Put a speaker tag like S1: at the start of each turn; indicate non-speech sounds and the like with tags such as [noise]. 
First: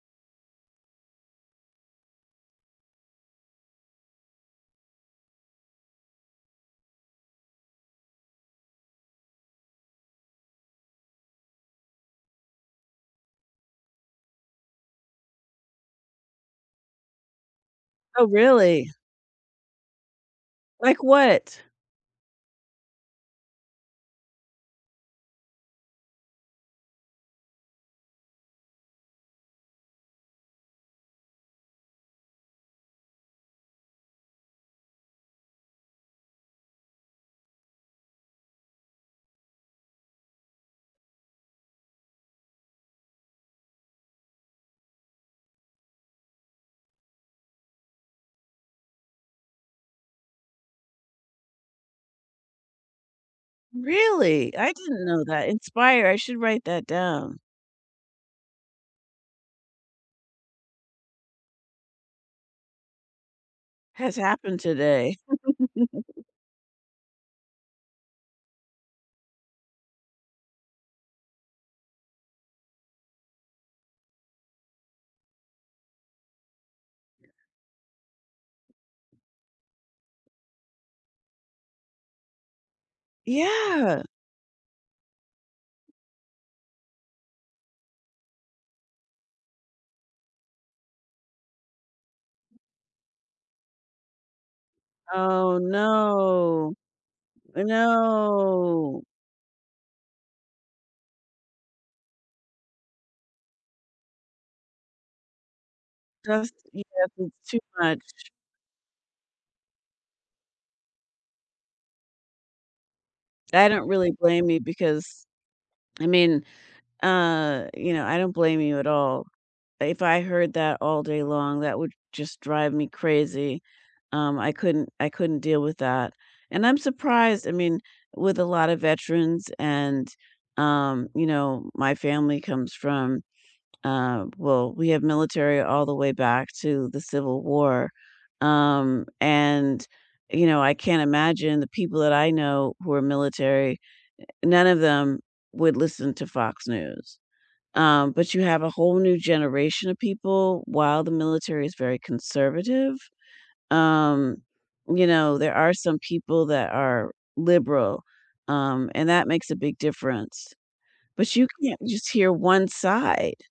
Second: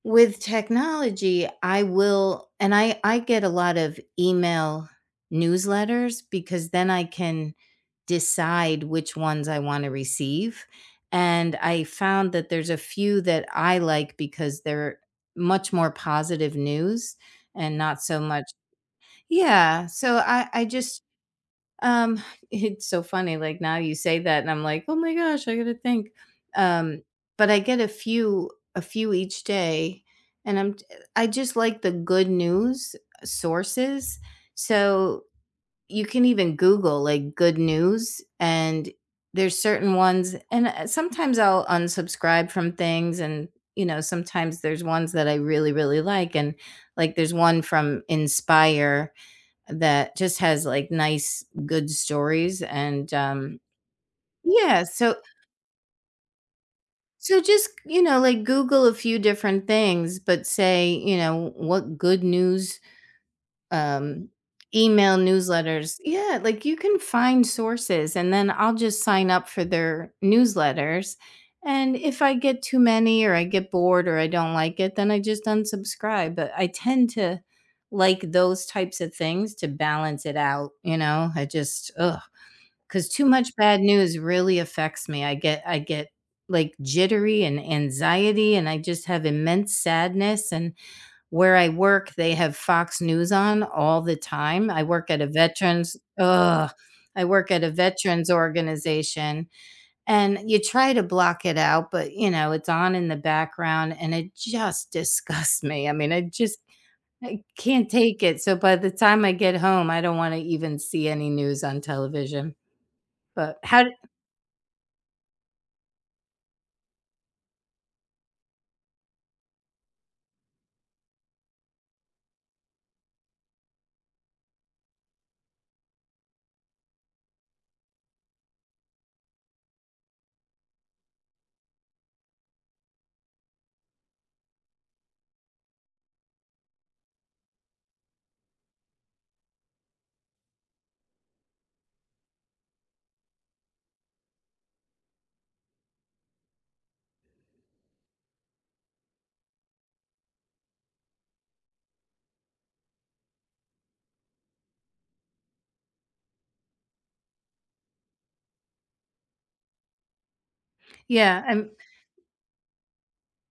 S1: With technology, I will and I I get a lot of email newsletters because then I can decide which ones I wanna receive and I found that there's a few that I like because they're much more positive news and not so
S2: Oh,
S1: much
S2: really?
S1: Yeah. So, I I just
S2: Like what?
S1: um, it's so funny, like, now you say that and I'm like, "Oh my gosh, I gotta think." Um, but I get a few a few each day and I'm j eh, I just like the good news sources. So, you can even Google, like, "good news", and there's certain ones and, uh, sometimes I'll unsubscribe from things, and, you know, sometimes there's ones that I really, really like, and, like, there's one from Inspire that just has, like, nice, good stories, and, um
S2: Really? I
S1: yeah,
S2: didn't
S1: so
S2: know that. Inspire, I should write that down.
S1: so, just you know, like, Google a few different things, but say, you know, what good news,
S2: Has
S1: um,
S2: happened today.
S1: email newsletters
S2: [chuckles]
S1: yeah, like, you can find sources, and then I'll just sign up for their newsletters and, if I get too many or I get bored or I don't like it, then I just unsubscribe, but I tend to like those types of things to balance it out, you know, I just ugh. 'Cause too much bad
S2: Yeah.
S1: news really affects me, I get I get, like, jittery and anxiety, and I just have immense sadness and, where I work, they have Fox News on all the time. I work at a
S2: Oh,
S1: veterans [groans] I
S2: no.
S1: work at a veterans
S2: No.
S1: organization, and you try to block it out, but, you know, it's on in the background, and it just disgusts me. I mean, I
S2: Just
S1: just
S2: [unintelligible]
S1: I
S2: too
S1: can't take
S2: much.
S1: it. So, by the time I get home, I don't wanna even see any news on television, but,
S2: I
S1: how
S2: don't
S1: d
S2: really blame you because, I mean, uh you know, I don't blame you at all. If I heard that all day long, that would just drive me crazy, um, I couldn't I couldn't deal with that, and I'm surprised, I mean, with a lot of veterans, and, um, you know, my family comes from, um well, we have military all the way back to the civil war, um, and, you know, I can't imagine the people that I know who are military, eh, none of them would listen to Fox News, um, but you have a whole new generation of people while the military is very conservative, um, you know, there are some people that are liberal, um, and that makes a big difference, but
S1: Yeah,
S2: you
S1: um
S2: can't just hear one side.